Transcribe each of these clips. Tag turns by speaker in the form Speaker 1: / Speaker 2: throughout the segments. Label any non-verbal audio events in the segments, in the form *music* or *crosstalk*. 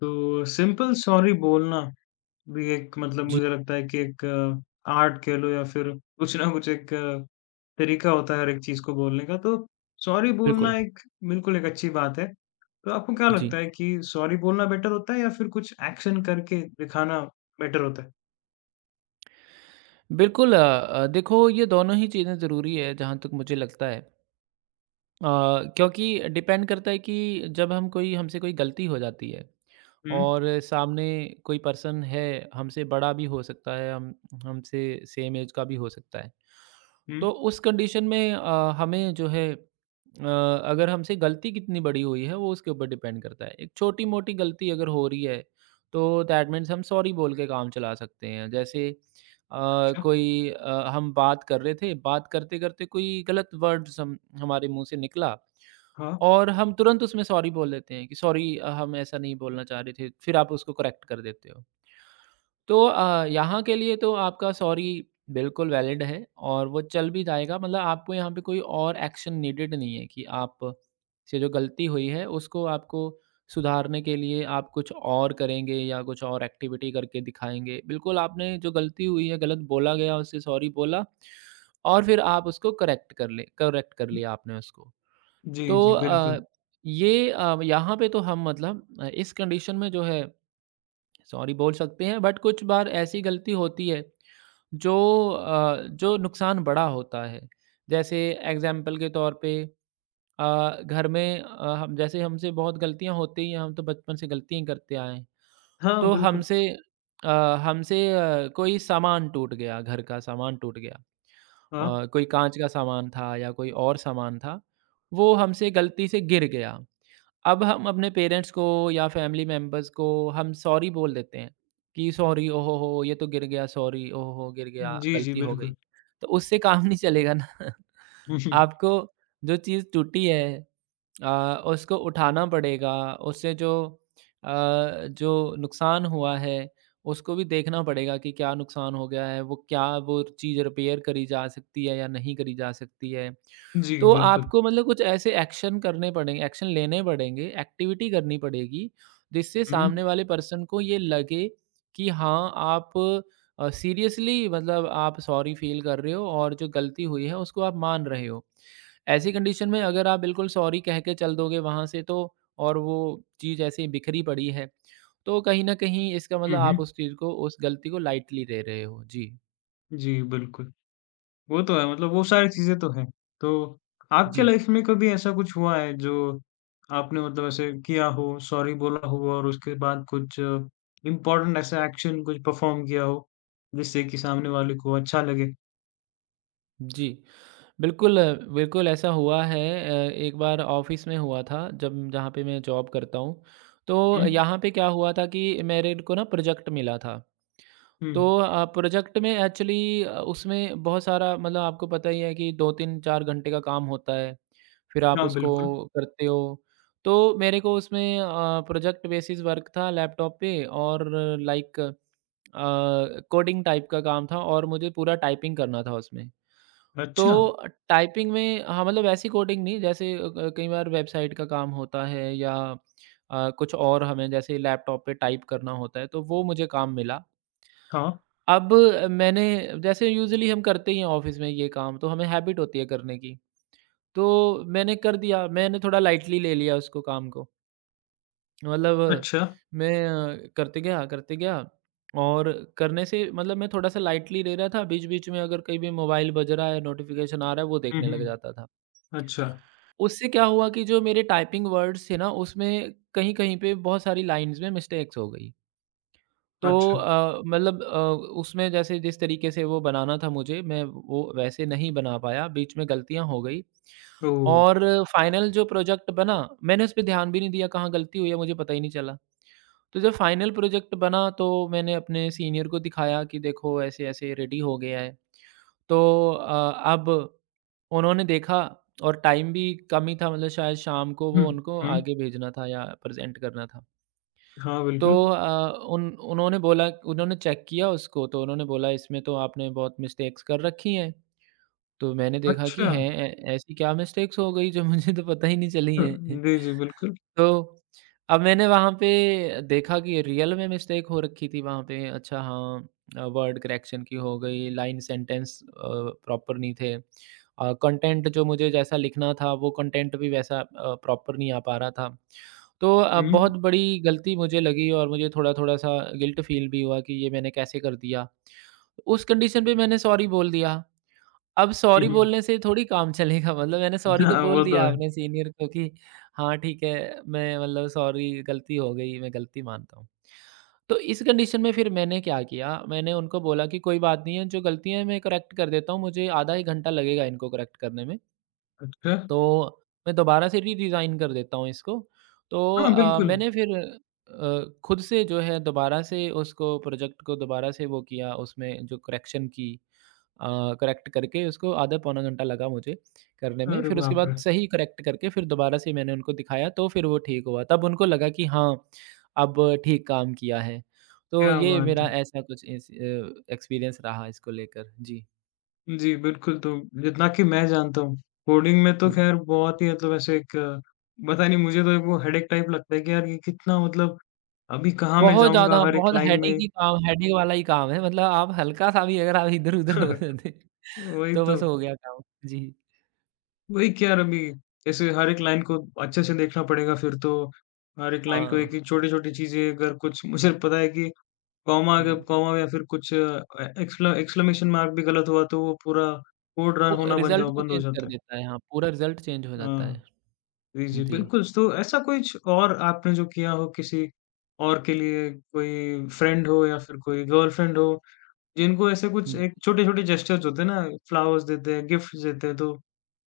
Speaker 1: तो simple sorry बोलना भी एक
Speaker 2: जी,
Speaker 1: मुझे लगता है कि एक आर्ट कह लो या फिर कुछ ना कुछ एक तरीका होता है हर एक चीज़ को बोलने का। तो सॉरी
Speaker 2: बिल्कुल।
Speaker 1: बोलना एक बिल्कुल एक अच्छी बात है। तो आपको क्या
Speaker 2: जी,
Speaker 1: लगता है कि सॉरी बोलना बेटर होता है या फिर कुछ एक्शन करके दिखाना बेटर होता है?
Speaker 2: बिल्कुल देखो ये दोनों ही चीज़ें ज़रूरी है जहाँ तक मुझे लगता है। अ, क्योंकि डिपेंड करता है कि जब हम कोई हमसे कोई गलती हो जाती है
Speaker 1: हुँ,
Speaker 2: और सामने कोई पर्सन है हमसे बड़ा भी हो सकता है, हम हमसे सेम एज का भी हो सकता है।
Speaker 1: हुँ,
Speaker 2: तो उस कंडीशन में हमें जो है अगर हमसे गलती कितनी बड़ी हुई है वो उसके ऊपर डिपेंड करता है। एक छोटी-मोटी गलती अगर हो रही है तो दैट मीन्स हम सॉरी बोल के काम चला सकते हैं। जैसे
Speaker 1: अच्छा।
Speaker 2: कोई हम बात कर रहे थे, बात करते-करते कोई गलत वर्ड्स हम हमारे मुँह से निकला
Speaker 1: हाँ।
Speaker 2: और हम तुरंत उसमें सॉरी बोल देते हैं कि सॉरी हम ऐसा नहीं बोलना चाह रहे थे, फिर आप उसको करेक्ट कर देते हो। तो यहाँ के लिए तो आपका सॉरी बिल्कुल वैलिड है और वो चल भी जाएगा मतलब आपको यहाँ पे कोई और एक्शन नीडेड नहीं है कि आप से जो गलती हुई है उसको आपको सुधारने के लिए आप कुछ और करेंगे या कुछ और एक्टिविटी करके दिखाएँगे। बिल्कुल आपने जो गलती हुई है, गलत बोला गया उससे सॉरी बोला और फिर आप उसको करेक्ट कर लिया आपने उसको।
Speaker 1: जी,
Speaker 2: तो
Speaker 1: जी, बिल्कुल।
Speaker 2: ये यहाँ पे तो हम मतलब इस कंडीशन में जो है सॉरी बोल सकते हैं बट कुछ बार ऐसी गलती होती है जो जो नुकसान बड़ा होता है जैसे एग्जाम्पल के तौर पे घर में हम जैसे हमसे बहुत गलतियां होती हैं हम तो बचपन से गलतियां करते आए हैं
Speaker 1: हाँ,
Speaker 2: तो
Speaker 1: बिल्कुल।
Speaker 2: अ, हमसे कोई सामान टूट गया घर का सामान टूट गया
Speaker 1: हाँ।
Speaker 2: कोई कांच का सामान था या कोई और सामान था वो हमसे गलती से गिर गया अब हम अपने पेरेंट्स को या फैमिली मेंबर्स को हम सॉरी बोल देते हैं कि सॉरी ओ हो ये तो गिर गया सॉरी ओ हो गिर गया
Speaker 1: जी, जी,
Speaker 2: गलती हो गई
Speaker 1: बिल्कुल।
Speaker 2: तो उससे काम *laughs* नहीं चलेगा ना *laughs*
Speaker 1: *laughs*
Speaker 2: आपको जो चीज़ टूटी है उसको उठाना पड़ेगा उससे जो आ, जो नुकसान हुआ है उसको भी देखना पड़ेगा कि क्या नुकसान हो गया है वो क्या वो चीज़ रिपेयर करी जा सकती है या नहीं करी जा सकती है
Speaker 1: जी,
Speaker 2: तो
Speaker 1: बिल्कुल।
Speaker 2: आपको मतलब कुछ ऐसे एक्शन करने पड़ेंगे एक्शन लेने पड़ेंगे, एक्टिविटी करनी पड़ेगी, जिससे
Speaker 1: हुँ।
Speaker 2: सामने वाले पर्सन को ये लगे कि हाँ, आप सीरियसली मतलब आप सॉरी फ़ील कर रहे हो और जो गलती हुई है, उसको आप मान रहे हो। ऐसी कंडीशन में अगर आप बिल्कुल सॉरी कह के चल दोगे वहाँ से तो और वो चीज़ ऐसे ही बिखरी पड़ी है, तो कहीं न कहीं इसका मतलब
Speaker 1: हुँ, हुँ।
Speaker 2: आप उस चीज़ को, उस गलती को लाइटली ले रहे हो। जी।
Speaker 1: जी, बिल्कुल। वो तो है वो सारी चीज़ें तो हैं। तो आपके
Speaker 2: जी।
Speaker 1: लाइफ़ में कभी ऐसा कुछ हुआ है जो आपने ऐसे किया हो, सॉरी बोला हो और उसके बाद कुछ इम्पोर्टेंट ऐसा एक्शन कुछ परफ़ॉर्म किया हो, जिससे कि सामने वाले को अच्छा लगे?
Speaker 2: जी, बिल्कुल, बिल्कुल ऐसा हुआ है। एक बार ऑफ़िस में हुआ था जब जहाँ पे मैं जॉब करता हूँ, तो
Speaker 1: हुँ,
Speaker 2: यहाँ पे क्या हुआ था कि मेरे को ना प्रोजेक्ट मिला था। तो
Speaker 1: हुँ।
Speaker 2: प्रोजेक्ट में एक्चुअली उसमें बहुत सारा मतलब आपको पता ही है कि 2-3-4 घंटे का काम होता है, फिर आप
Speaker 1: हाँ,
Speaker 2: उसको
Speaker 1: बिल्कुल।
Speaker 2: करते हो। तो मेरे को उसमें प्रोजेक्ट बेसिस वर्क था लैपटॉप पे और लाइक कोडिंग टाइप का काम था और मुझे पूरा टाइपिंग करना था उसमें। तो
Speaker 1: अच्छा,
Speaker 2: टाइपिंग में हाँ, मतलब ऐसी कोडिंग नहीं जैसे अ, क कई बार वेबसाइट का काम होता है या कुछ और हमें जैसे लैपटॉप पे टाइप करना होता है, तो वो मुझे काम मिला।
Speaker 1: हाँ,
Speaker 2: अब मैंने जैसे यूज़ुअली हम करते ही हैं ऑफ़िस में ये काम, तो हमें हैबिट होती है करने की। तो मैंने कर दिया, मैंने थोड़ा लाइटली ले लिया उसको काम को। मतलब
Speaker 1: अच्छा।
Speaker 2: मैं करते गया और करने से मतलब मैं थोड़ा-सा लाइटली ले रहा था, बीच-बीच में अगर कहीं भी मोबाइल बज रहा है, नोटिफ़िकेशन आ रहा है, वो
Speaker 1: हुँ,
Speaker 2: देखने लग
Speaker 1: हुँ।
Speaker 2: जाता था।
Speaker 1: अच्छा,
Speaker 2: उससे क्या हुआ कि जो मेरे टाइपिंग वर्ड्स थे ना, उसमें कहीं-कहीं पे बहुत सारी लाइन्स में मिस्टेक्स हो गई। तो
Speaker 1: अच्छा।
Speaker 2: अ, मतलब अ, उसमें जैसे जिस तरीके से वो बनाना था मुझे, मैं वो वैसे नहीं बना पाया, बीच में गलतियाँ हो गई।
Speaker 1: ओह!
Speaker 2: और फाइनल जो प्रोजेक्ट बना, मैंने उसपे ध्यान भी नहीं दिया, कहाँ गलती हुई है, मुझे पता ही नहीं चला। तो जब फाइनल प्रोजेक्ट बना, तो मैंने अपने सीनियर को दिखाया कि देखो ऐसे-ऐसे रेडी हो गया है। तो अब उन्होंने देखा और टाइम भी कम ही था मतलब शायद शाम को
Speaker 1: हुँ,
Speaker 2: वो उनको
Speaker 1: हुँ।
Speaker 2: आगे भेजना था या प्रेज़ेंट करना था।
Speaker 1: हाँ,
Speaker 2: तो
Speaker 1: बिल्कुल।
Speaker 2: अ, उन उन्होंने बोला उन्होंने चेक किया उसको तो उन्होंने बोला इसमें तो आपने बहुत मिस्टेक्स कर रखी हैं। तो मैंने देखा कि
Speaker 1: अच्छा।
Speaker 2: हैं, ऐ ऐसी क्या मिस्टेक्स हो गई जो *laughs* मुझे तो पता ही नहीं चली हैं।
Speaker 1: जी, जी, बिल्कुल।
Speaker 2: तो अब मैंने वहाँ पे देखा कि रियल में मिस्टेक हो रखी थी वहाँ पे। अच्छा हाँ वर्ड करेक्शन की हो गई, लाइन सेंटेंस प्रॉपर नहीं थे। कंटेंट जो मुझे जैसा लिखना था वो कंटेंट भी वैसा प्रॉपर नहीं आ पा रहा था। तो बहुत
Speaker 1: हुँ,
Speaker 2: बड़ी गलती मुझे लगी और मुझे थोड़ा-थोड़ा सा गिल्ट फ़ील भी हुआ कि ये मैंने कैसे कर दिया। उस कंडीशन पे मैंने सॉरी बोल दिया। अब
Speaker 1: हुँ,
Speaker 2: सॉरी
Speaker 1: हुँ।
Speaker 2: बोलने से थोड़ी काम चलेगा मतलब मैंने सॉरी तो
Speaker 1: हाँ,
Speaker 2: बोल
Speaker 1: वो तो
Speaker 2: दिया
Speaker 1: है।
Speaker 2: आपने सीनियर को कि हाँ ठीक है, मैं मतलब सॉरी गलती हो गई, मैं गलती मानता हूँ। तो इस कंडीशन में फिर मैंने क्या किया, मैंने उनको बोला कि कोई बात नहीं है, जो गलतियाँ हैं मैं करेक्ट कर देता हूँ, मुझे आधा 1 घंटा लगेगा इनको करेक्ट करने में,
Speaker 1: अच्छा।
Speaker 2: तो मैं दोबारा से री-डिज़ाइन कर देता हूँ इसको। तो
Speaker 1: हाँ, बिल्कुल।
Speaker 2: मैंने फिर खुद से जो है दोबारा से उसको प्रोजेक्ट को दोबारा से वो किया, उसमें जो करेक्शन की। करेक्ट करके उसको आधा पौना घंटा लगा मुझे करने में।
Speaker 1: अरे
Speaker 2: फिर उसके
Speaker 1: बाप
Speaker 2: बाद
Speaker 1: रे!
Speaker 2: सही करेक्ट करके फिर दोबारा से मैंने उनको दिखाया तो फिर वो ठीक हुआ। तब उनको लगा कि हाँ, अब ठीक काम किया है। तो
Speaker 1: क्या
Speaker 2: ये
Speaker 1: बात
Speaker 2: मेरा
Speaker 1: है।
Speaker 2: ऐसा कुछ इस एक्सपीरियंस रहा इसको लेकर। जी।
Speaker 1: जी, बिल्कुल, तो जितना कि मैं जानता हूँ, कोडिंग में तो ख़ैर बहुत ही ऐसे एक पता नहीं मुझे तो एक वो हेडेक टाइप लगता है कि यार ये कितना अभी कहाँ मैं
Speaker 2: बहुत
Speaker 1: जाऊँगा
Speaker 2: ज़्यादा,
Speaker 1: हर एक
Speaker 2: बहुत
Speaker 1: लाइन में।
Speaker 2: हेडेक वाला ही काम है। मतलब आप हल्का-सा भी अगर आप इधर-उधर हो
Speaker 1: *laughs*
Speaker 2: जाते
Speaker 1: वही
Speaker 2: तो बस
Speaker 1: तो,
Speaker 2: हो गया काम। जी।
Speaker 1: वही कि यार अभी जैसे हर एक लाइन को अच्छे से देखना पड़ेगा फिर तो, हर एक लाइन को
Speaker 2: हाँ।
Speaker 1: एक एक छोटी-छोटी चीज़ें अगर कुछ *laughs* मुझे पता है कि कॉमा
Speaker 2: हुँ।
Speaker 1: अगर कॉमा या फिर कुछ एक्सक्ला एक्सक्लेमेशन मार्क भी गलत हुआ तो वो पूरा कोड रन
Speaker 2: वो
Speaker 1: होना बन
Speaker 2: रिज़ल्ट
Speaker 1: जाओ
Speaker 2: को
Speaker 1: बंद हो
Speaker 2: चेंज कर
Speaker 1: जाता
Speaker 2: देता है। हाँ, पूरा रिज़ल्ट चेंज हो
Speaker 1: है।
Speaker 2: जाता है।
Speaker 1: हाँ। जी, जी,
Speaker 2: जी।
Speaker 1: बिल्कुल, तो ऐसा कुछ और आपने जो किया हो किसी और के लिए, कोई फ्रेंड हो या फिर कोई गर्लफ्रेंड हो, जिनको ऐसे कुछ एक छोटे-छोटे जेस्चर्स होते हैं ना, फ्लावर्स देते हैं, गिफ्ट्स देते हैं, तो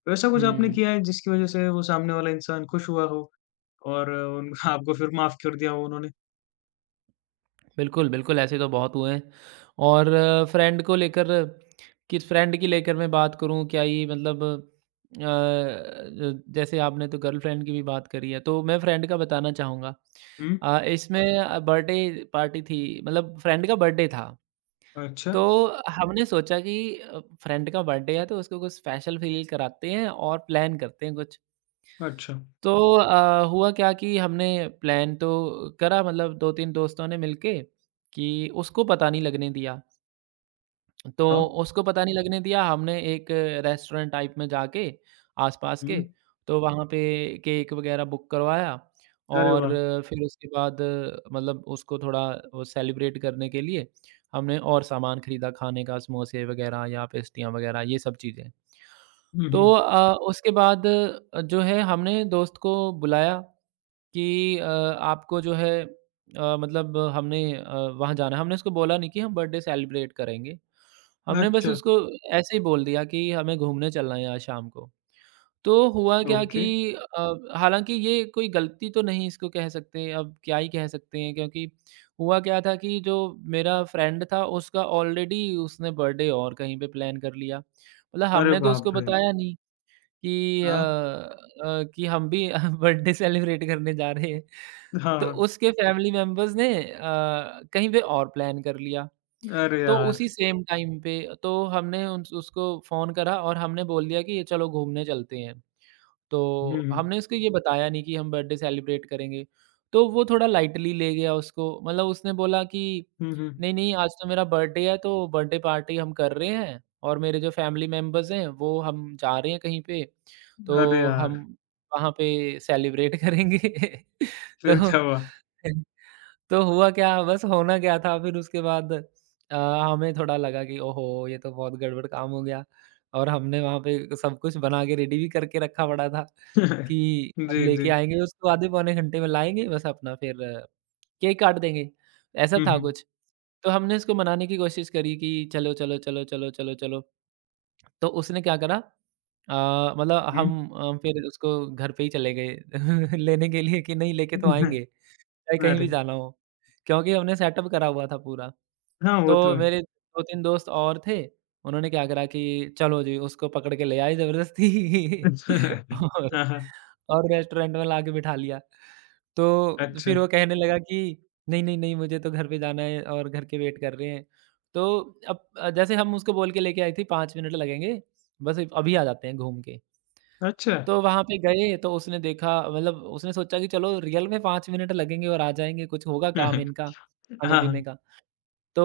Speaker 1: वैसा कुछ आपने
Speaker 2: हुँ।
Speaker 1: किया है जिसकी वजह से वो सामने वाला इंसान खुश हुआ हो और उन *laughs* आपको फिर माफ़ कर दिया हो उन्होंने?
Speaker 2: बिल्कुल, बिल्कुल, ऐसे तो बहुत हुए हैं और फ्रेंड को लेकर किस फ्रेंड की लेकर मैं बात करूँ, क्या ये मतलब अ, ज जैसे आपने तो गर्लफ्रेंड की भी बात करी है, तो मैं फ्रेंड का बताना चाहूँगा।
Speaker 1: हुँ,
Speaker 2: इसमें बर्थडे पार्टी थी, मतलब फ्रेंड का बर्थडे था,
Speaker 1: अच्छा,
Speaker 2: तो हमने सोचा कि फ्रेंड का बर्थडे है, तो उसको कुछ स्पेशल फ़ील कराते हैं और प्लान करते हैं कुछ।
Speaker 1: अच्छा,
Speaker 2: तो हुआ क्या कि हमने प्लान तो करा मतलब 2-3 दोस्तों ने मिलके कि उसको पता नहीं लगने दिया। तो
Speaker 1: हाँ,
Speaker 2: उसको पता नहीं लगने दिया हमने एक रेस्टोरेंट टाइप में जाके आस-पास के
Speaker 1: हुँ,
Speaker 2: तो वहाँ पे केक वग़ैरह बुक करवाया
Speaker 1: अरे
Speaker 2: और
Speaker 1: वाह!
Speaker 2: फिर उसके बाद मतलब उसको थोड़ा वो सेलिब्रेट करने के लिए हमने और सामान खरीदा खाने का समोसे वग़ैरह या पेस्ट्रियाँ वग़ैरह ये सब चीज़ें।
Speaker 1: हुँ,
Speaker 2: तो
Speaker 1: हुँ,
Speaker 2: उसके बाद जो है हमने दोस्त को बुलाया कि आपको जो है वहाँ जाना है। हमने उसको बोला नहीं कि हम बर्थडे सेलिब्रेट करेंगे। हमने बस
Speaker 1: अच्छा,
Speaker 2: उसको ऐसे ही बोल दिया कि हमें घूमने चलना है आज शाम को। तो हुआ क्या कि
Speaker 1: ओके,
Speaker 2: हालाँकि ये कोई गलती तो नहीं इसको कह सकते, अब क्या ही कह सकते हैं क्योंकि हुआ क्या था कि जो मेरा फ्रेंड था उसका ऑलरेडी उसने बर्थडे और कहीं पे प्लान कर लिया। मतलब
Speaker 1: अरे
Speaker 2: हमने तो
Speaker 1: बाप
Speaker 2: उसको
Speaker 1: रे!
Speaker 2: बताया नहीं। कि
Speaker 1: हाँ,
Speaker 2: कि हम भी *laughs* बर्थडे सेलिब्रेट करने जा रहे हैं।
Speaker 1: हाँ,
Speaker 2: तो
Speaker 1: हाँ,
Speaker 2: उसके फैमिली मेंबर्स ने कहीं पे और प्लान कर लिया।
Speaker 1: अरे
Speaker 2: तो
Speaker 1: यार!
Speaker 2: उसी सेम टाइम पे तो हमने उन उसको फ़ोन करा और हमने बोल दिया कि ये चलो घूमने चलते हैं।
Speaker 1: हुँ,
Speaker 2: तो
Speaker 1: हुँ,
Speaker 2: हमने उसको ये बताया नहीं कि हम बर्थडे सेलिब्रेट करेंगे। तो वो थोड़ा लाइटली ले गया उसको मतलब उसने बोला कि
Speaker 1: हुँ, हुँ,
Speaker 2: नहीं, नहीं आज तो मेरा बर्थडे है तो बर्थडे पार्टी हम कर रहे हैं और मेरे जो फैमिली मेंबर्स हैं वो हम जा रहे हैं कहीं पे,
Speaker 1: अरे
Speaker 2: तो हम
Speaker 1: यार!
Speaker 2: वहाँ पे सेलिब्रेट करेंगे। *laughs*
Speaker 1: फिर
Speaker 2: तो
Speaker 1: क्या हुआ?
Speaker 2: *laughs* तो हुआ क्या, बस होना क्या था फिर उसके बाद हमें थोड़ा लगा कि ओहो! ये तो बहुत गड़बड़ काम हो गया और हमने वहाँ पे सब कुछ बना के रेडी भी करके रखा पड़ा था कि
Speaker 1: *laughs*
Speaker 2: हम
Speaker 1: जी,
Speaker 2: लेके
Speaker 1: जी।
Speaker 2: आएँगे उसको आधे पौने घंटे में लाएँगे बस अपना फिर केक काट देंगे, ऐसा
Speaker 1: हुँ,
Speaker 2: था
Speaker 1: हुँ।
Speaker 2: कुछ। तो हमने उसको मनाने की कोशिश करी कि चलो, चलो, चलो, चलो, चलो, चलो। तो उसने क्या करा अ, मतलब हम
Speaker 1: हुँ।
Speaker 2: फिर उसको घर पे ही चले गए *laughs* लेने के लिए कि नहीं लेके तो
Speaker 1: *laughs*
Speaker 2: आएँगे। चाहे कहीं भी
Speaker 1: अरे!
Speaker 2: जाना हो, क्योंकि हमने सेटअप करा हुआ था पूरा।
Speaker 1: हाँ, वो
Speaker 2: तो
Speaker 1: तो है।
Speaker 2: मेरे 2-3 दोस्त और थे, उन्होंने क्या करा कि चलो जी, उसको पकड़ के ले आए ज़बरदस्ती
Speaker 1: *laughs*
Speaker 2: *laughs* और
Speaker 1: हाँ, हाँ।
Speaker 2: रेस्टोरेंट में लाके बिठा लिया। तो
Speaker 1: अच्छा,
Speaker 2: फिर वो कहने लगा कि, "नहीं, नहीं, नहीं, मुझे तो घर पे जाना है और घर के वेट कर रहे हैं।" तो अब जैसे हम उसको बोल के लेके आए थे 5 मिनट लगेंगे, बस अभी आ जाते हैं घूम के।
Speaker 1: अच्छा।
Speaker 2: तो वहाँ पे गए तो उसने देखा मतलब उसने सोचा कि चलो रियल में 5 मिनट लगेंगे और आ जाएँगे, कुछ होगा काम
Speaker 1: *laughs*
Speaker 2: इनका
Speaker 1: हाँ,
Speaker 2: खाने-पीने
Speaker 1: हाँ।
Speaker 2: का। तो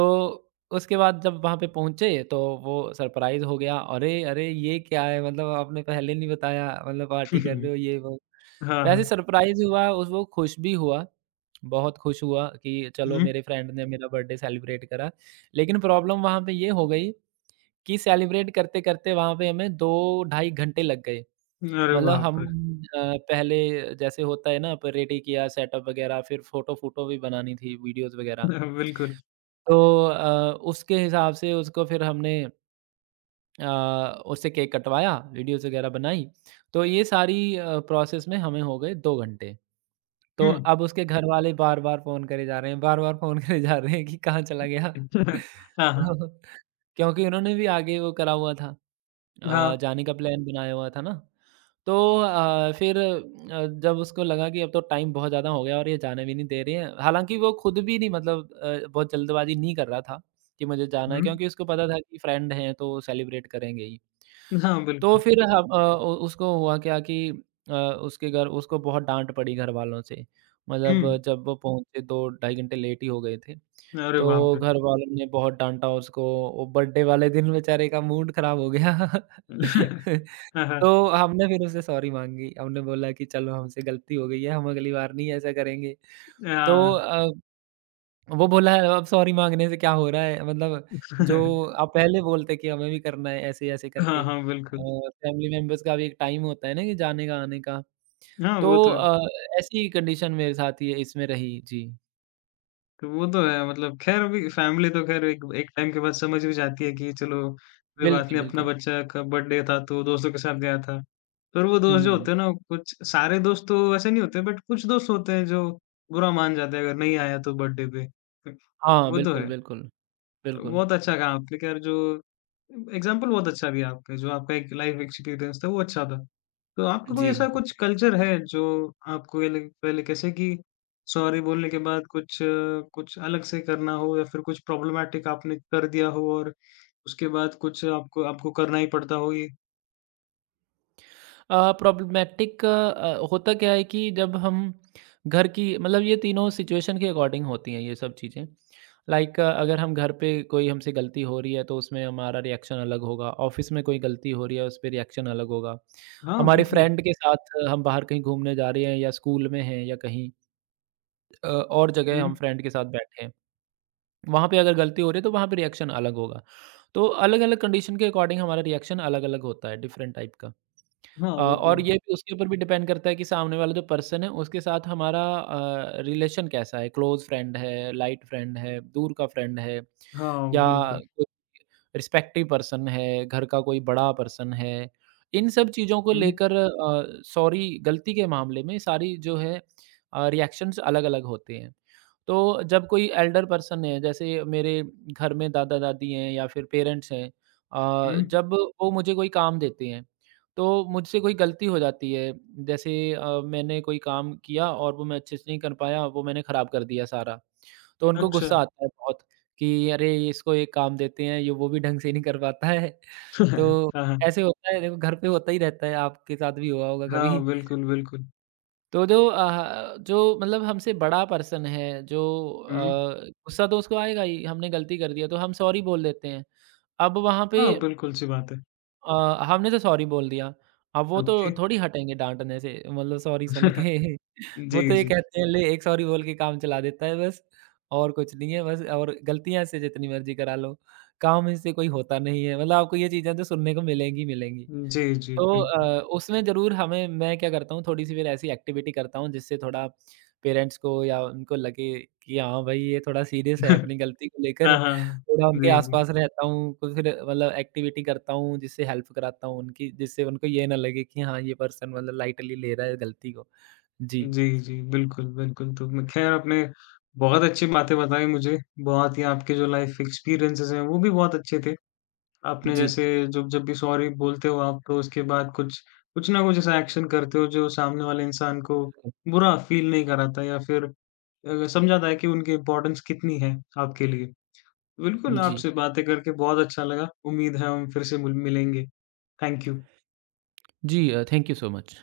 Speaker 2: उसके बाद जब वहाँ पे पहुँचे तो वो सरप्राइज़ हो गया, "अरे! अरे! ये क्या है? मतलब आपने पहले नहीं बताया, मतलब पार्टी कर रहे
Speaker 1: *laughs*
Speaker 2: हो ये वो।"
Speaker 1: हाँ,
Speaker 2: वैसे
Speaker 1: हाँ।
Speaker 2: सरप्राइज़ हुआ उस वो खुश भी हुआ, बहुत खुश हुआ कि चलो
Speaker 1: हुँ।
Speaker 2: मेरे फ्रेंड ने मेरा बर्थडे सेलिब्रेट करा। लेकिन प्रॉब्लम वहाँ पे ये हो गई कि सेलिब्रेट करते-करते वहाँ पे हमें 2 ढाई घंटे लग गए।
Speaker 1: अरे
Speaker 2: मतलब
Speaker 1: बाप
Speaker 2: हम
Speaker 1: रे!
Speaker 2: पहले जैसे होता है ना प रेडी किया सेटअप वगैरह फिर फ़ोटो-फ़ोटो भी बनानी थी, वीडियोज़ वगैरह।
Speaker 1: *laughs* बिल्कुल।
Speaker 2: तो उसके हिसाब से उसको फिर हमने अ, उससे केक कटवाया, वीडियोज़ वगैरह बनाई। तो ये सारी प्रोसेस में हमें हो गए 2 घंटे। तो
Speaker 1: हुँ।
Speaker 2: अब उसके घरवाले बार-बार फ़ोन करे जा रहे हैं, बार-बार फ़ोन करे जा रहे हैं कि कहाँ चला गया? *laughs*
Speaker 1: *laughs* हाँ, हाँ।
Speaker 2: तो क्योंकि उन्होंने भी आगे वो करा हुआ था।
Speaker 1: हाँ।
Speaker 2: जाने का प्लान बनाया हुआ था ना, तो फिर जब उसको लगा कि अब तो टाइम बहुत ज़्यादा हो गया और ये जाने भी नहीं दे रहे हैं, हालाँकि वो खुद भी नहीं मतलब बहुत जल्दबाजी नहीं कर रहा था कि मुझे जाना है,
Speaker 1: हुँ।
Speaker 2: क्योंकि उसको पता था कि फ्रेंड हैं तो सेलिब्रेट करेंगे ही।
Speaker 1: हाँ,
Speaker 2: तो
Speaker 1: बिल्कुल।
Speaker 2: फिर हम उ उसको हुआ क्या कि उसके घर उसको बहुत डाँट पड़ी घरवालों से, मतलब
Speaker 1: हुँ।
Speaker 2: जब वो पहुँचे 2 ढाई घंटे लेट ही हो गए थे,
Speaker 1: अरे बाप
Speaker 2: तो
Speaker 1: रे!
Speaker 2: घरवालों ने बहुत डाँटा उसको, वो बर्थडे वाले दिन बेचारे का मूड खराब हो गया। *laughs*
Speaker 1: *laughs*
Speaker 2: *laughs*
Speaker 1: हाँ, हाँ।
Speaker 2: तो हमने फिर उससे सॉरी माँगी। हमने बोला कि चलो हमसे गलती हो गई है, हम अगली बार नहीं ऐसा करेंगे। तो
Speaker 1: हाँ।
Speaker 2: वो बोला अब सॉरी माँगने से क्या हो रहा है? मतलब जो
Speaker 1: *laughs*
Speaker 2: आप पहले बोलते कि हमें भी करना है ऐसे-ऐसे
Speaker 1: हाँ,
Speaker 2: करके।
Speaker 1: हाँ, बिल्कुल।
Speaker 2: फैमिली मेंबर्स का भी एक टाइम होता है ना कि जाने का, आने का।
Speaker 1: हाँ, वो
Speaker 2: तो
Speaker 1: तो है।
Speaker 2: ऐसी कंडीशन मेरे साथ ये इसमें रही। जी।
Speaker 1: तो वो तो है ख़ैर अभी फैमिली तो ख़ैर एक एक टाइम के बाद समझ भी जाती है कि चलो कोई बात
Speaker 2: बिल्कुल,
Speaker 1: नहीं अपना
Speaker 2: बिल्कुल।
Speaker 1: बच्चा का बर्थडे था तो दोस्तों के साथ गया था। पर वो दोस्त जो
Speaker 2: हुँ।
Speaker 1: होते हैं ना कुछ सारे दोस्त तो वैसे नहीं होते बट कुछ दोस्त होते हैं जो बुरा मान जाते हैं अगर नहीं आया तो बर्थडे पे। तो
Speaker 2: हाँ,
Speaker 1: वो तो
Speaker 2: बिल्कुल,
Speaker 1: है।
Speaker 2: बिल्कुल। बिल्कुल।
Speaker 1: बहुत अच्छा काम आपने किया और जो एग्ज़ाम्पल बहुत अच्छा दिया आपका, जो आपका एक लाइफ़ एक्सपीरियंस था वो अच्छा था। तो आपका कोई
Speaker 2: जी।
Speaker 1: ऐसा कुछ कल्चर है जो आपको ये लग पहले कैसे कि सॉरी बोलने के बाद कुछ कुछ अलग से करना हो या फिर कुछ प्रॉब्लमैटिक आपने कर दिया हो और उसके बाद कुछ आपको आपको करना ही पड़ता हो ये?
Speaker 2: प्रॉब्लमैटिक होता क्या है कि जब हम घर की मतलब ये तीनों सिचुएशन के अकॉर्डिंग होती हैं ये सब चीज़ें। लाइक अगर हम घर पे कोई हमसे गलती हो रही है तो उसमें हमारा रिएक्शन अलग होगा, ऑफ़िस में कोई गलती हो रही है उस पे रिएक्शन अलग होगा।
Speaker 1: हाँ,
Speaker 2: हमारे
Speaker 1: बिल्कुल।
Speaker 2: फ्रेंड के साथ हम बाहर कहीं घूमने जा रहे हैं या स्कूल में हैं या कहीं और जगह
Speaker 1: हुँ,
Speaker 2: हम फ्रेंड के साथ बैठे हैं, वहाँ पे अगर गलती हो रही है तो वहाँ पे रिएक्शन अलग होगा। तो अलग-अलग कंडीशन के अकॉर्डिंग हमारा रिएक्शन अलग-अलग होता है, डिफरेंट टाइप का।
Speaker 1: हाँ, वो तो
Speaker 2: और
Speaker 1: है।
Speaker 2: ये भी उसके ऊपर भी डिपेंड करता है कि सामने वाला जो पर्सन है उसके साथ हमारा रिलेशन कैसा है, क्लोज़ फ्रेंड है, लाइट फ्रेंड है, दूर का फ्रेंड है
Speaker 1: हाँ,
Speaker 2: या
Speaker 1: बिल्कुल।
Speaker 2: हुँ। रिस्पेक्टिव पर्सन है, घर का कोई बड़ा पर्सन है, इन सब चीज़ों को
Speaker 1: हुँ,
Speaker 2: लेकर सॉरी गलती के मामले में सारी जो है रिएक्शंस अलग-अलग होते हैं। तो जब कोई एल्डर पर्सन है, जैसे मेरे घर में दादा-दादी हैं या फिर पेरेंट्स हैं
Speaker 1: हुँ,
Speaker 2: जब वो मुझे कोई काम देते हैं, तो मुझसे कोई गलती हो जाती है, जैसे मैंने कोई काम किया और वो मैं अच्छे से नहीं कर पाया, वो मैंने खराब कर दिया सारा, तो उनको
Speaker 1: अच्छा।
Speaker 2: गुस्सा आता है बहुत। कि अरे! इसको एक काम देते हैं, ये वो भी ढंग से नहीं कर पाता है।
Speaker 1: *laughs* हाँ,
Speaker 2: तो
Speaker 1: हाँ।
Speaker 2: ऐसे होता है देखो घर पे होता ही रहता है, आपके साथ भी हुआ होगा
Speaker 1: हाँ,
Speaker 2: कभी।
Speaker 1: बिल्कुल, बिल्कुल।
Speaker 2: तो जो जो मतलब हमसे बड़ा पर्सन है, जो
Speaker 1: हुँ,
Speaker 2: अ, गुस्सा तो उसको आएगा ही, हमने गलती कर दिया तो हम सॉरी बोल देते हैं। अब वहाँ पे
Speaker 1: हाँ, बिल्कुल सी बात है।
Speaker 2: अ, हमने तो सॉरी बोल दिया, अब वो तो
Speaker 1: ओके।
Speaker 2: थोड़ी हटेंगे डाँटने से मतलब सॉरी सुन
Speaker 1: *laughs*
Speaker 2: के। *laughs* वो
Speaker 1: जी,
Speaker 2: तो ये
Speaker 1: जी।
Speaker 2: कहते हैं ले एक सॉरी बोल के काम चला देता है बस और कुछ नहीं है बस और गलतियाँ से जितनी मर्ज़ी करा लो, काम इससे कोई होता नहीं है। मतलब आपको ये चीज़ें तो सुनने को मिलेंगी, मिलेंगी।
Speaker 1: जी, जी,
Speaker 2: तो
Speaker 1: बिल्कुल।
Speaker 2: उसमें ज़रूर हमें मैं क्या करता हूँ थोड़ी-सी फिर ऐसी एक्टिविटी करता हूँ जिससे थोड़ा पेरेंट्स को या उनको लगे कि हाँ भाई ये थोड़ा सीरियस है
Speaker 1: *laughs*
Speaker 2: अपनी गलती को लेकर,
Speaker 1: हाँ, हाँ।
Speaker 2: थोड़ा उनके
Speaker 1: जी, जी।
Speaker 2: आस-पास रहता हूँ, तो फिर मतलब एक्टिविटी करता हूँ जिससे हेल्प कराता हूँ उनकी, जिससे उनको ये ना लगे कि हाँ ये पर्सन मतलब लाइटली ले रहा है गलती को। जी,
Speaker 1: जी, जी, बिल्कुल, बिल्कुल। तो म ख़ैर आपने बहुत अच्छी बातें बताई मुझे, बहुत ही आपके जो लाइफ़ एक्सपीरियंसेस हैं, वो भी बहुत अच्छे थे। आपने
Speaker 2: जी।
Speaker 1: जैसे जब जब भी सॉरी बोलते हो आप, तो उसके बाद कुछ कुछ ना कुछ ऐसा एक्शन करते हो, जो सामने वाले इंसान को बुरा फ़ील नहीं कराता या फिर समझाता है कि उनकी इम्पोर्टेंस कितनी है आपके लिए। बिल्कुल,
Speaker 2: जी।
Speaker 1: आपसे बातें करके बहुत अच्छा लगा। उम्मीद है हम फिर से मुल मिलेंगे। Thank you.
Speaker 2: जी थैंक यू सो मच।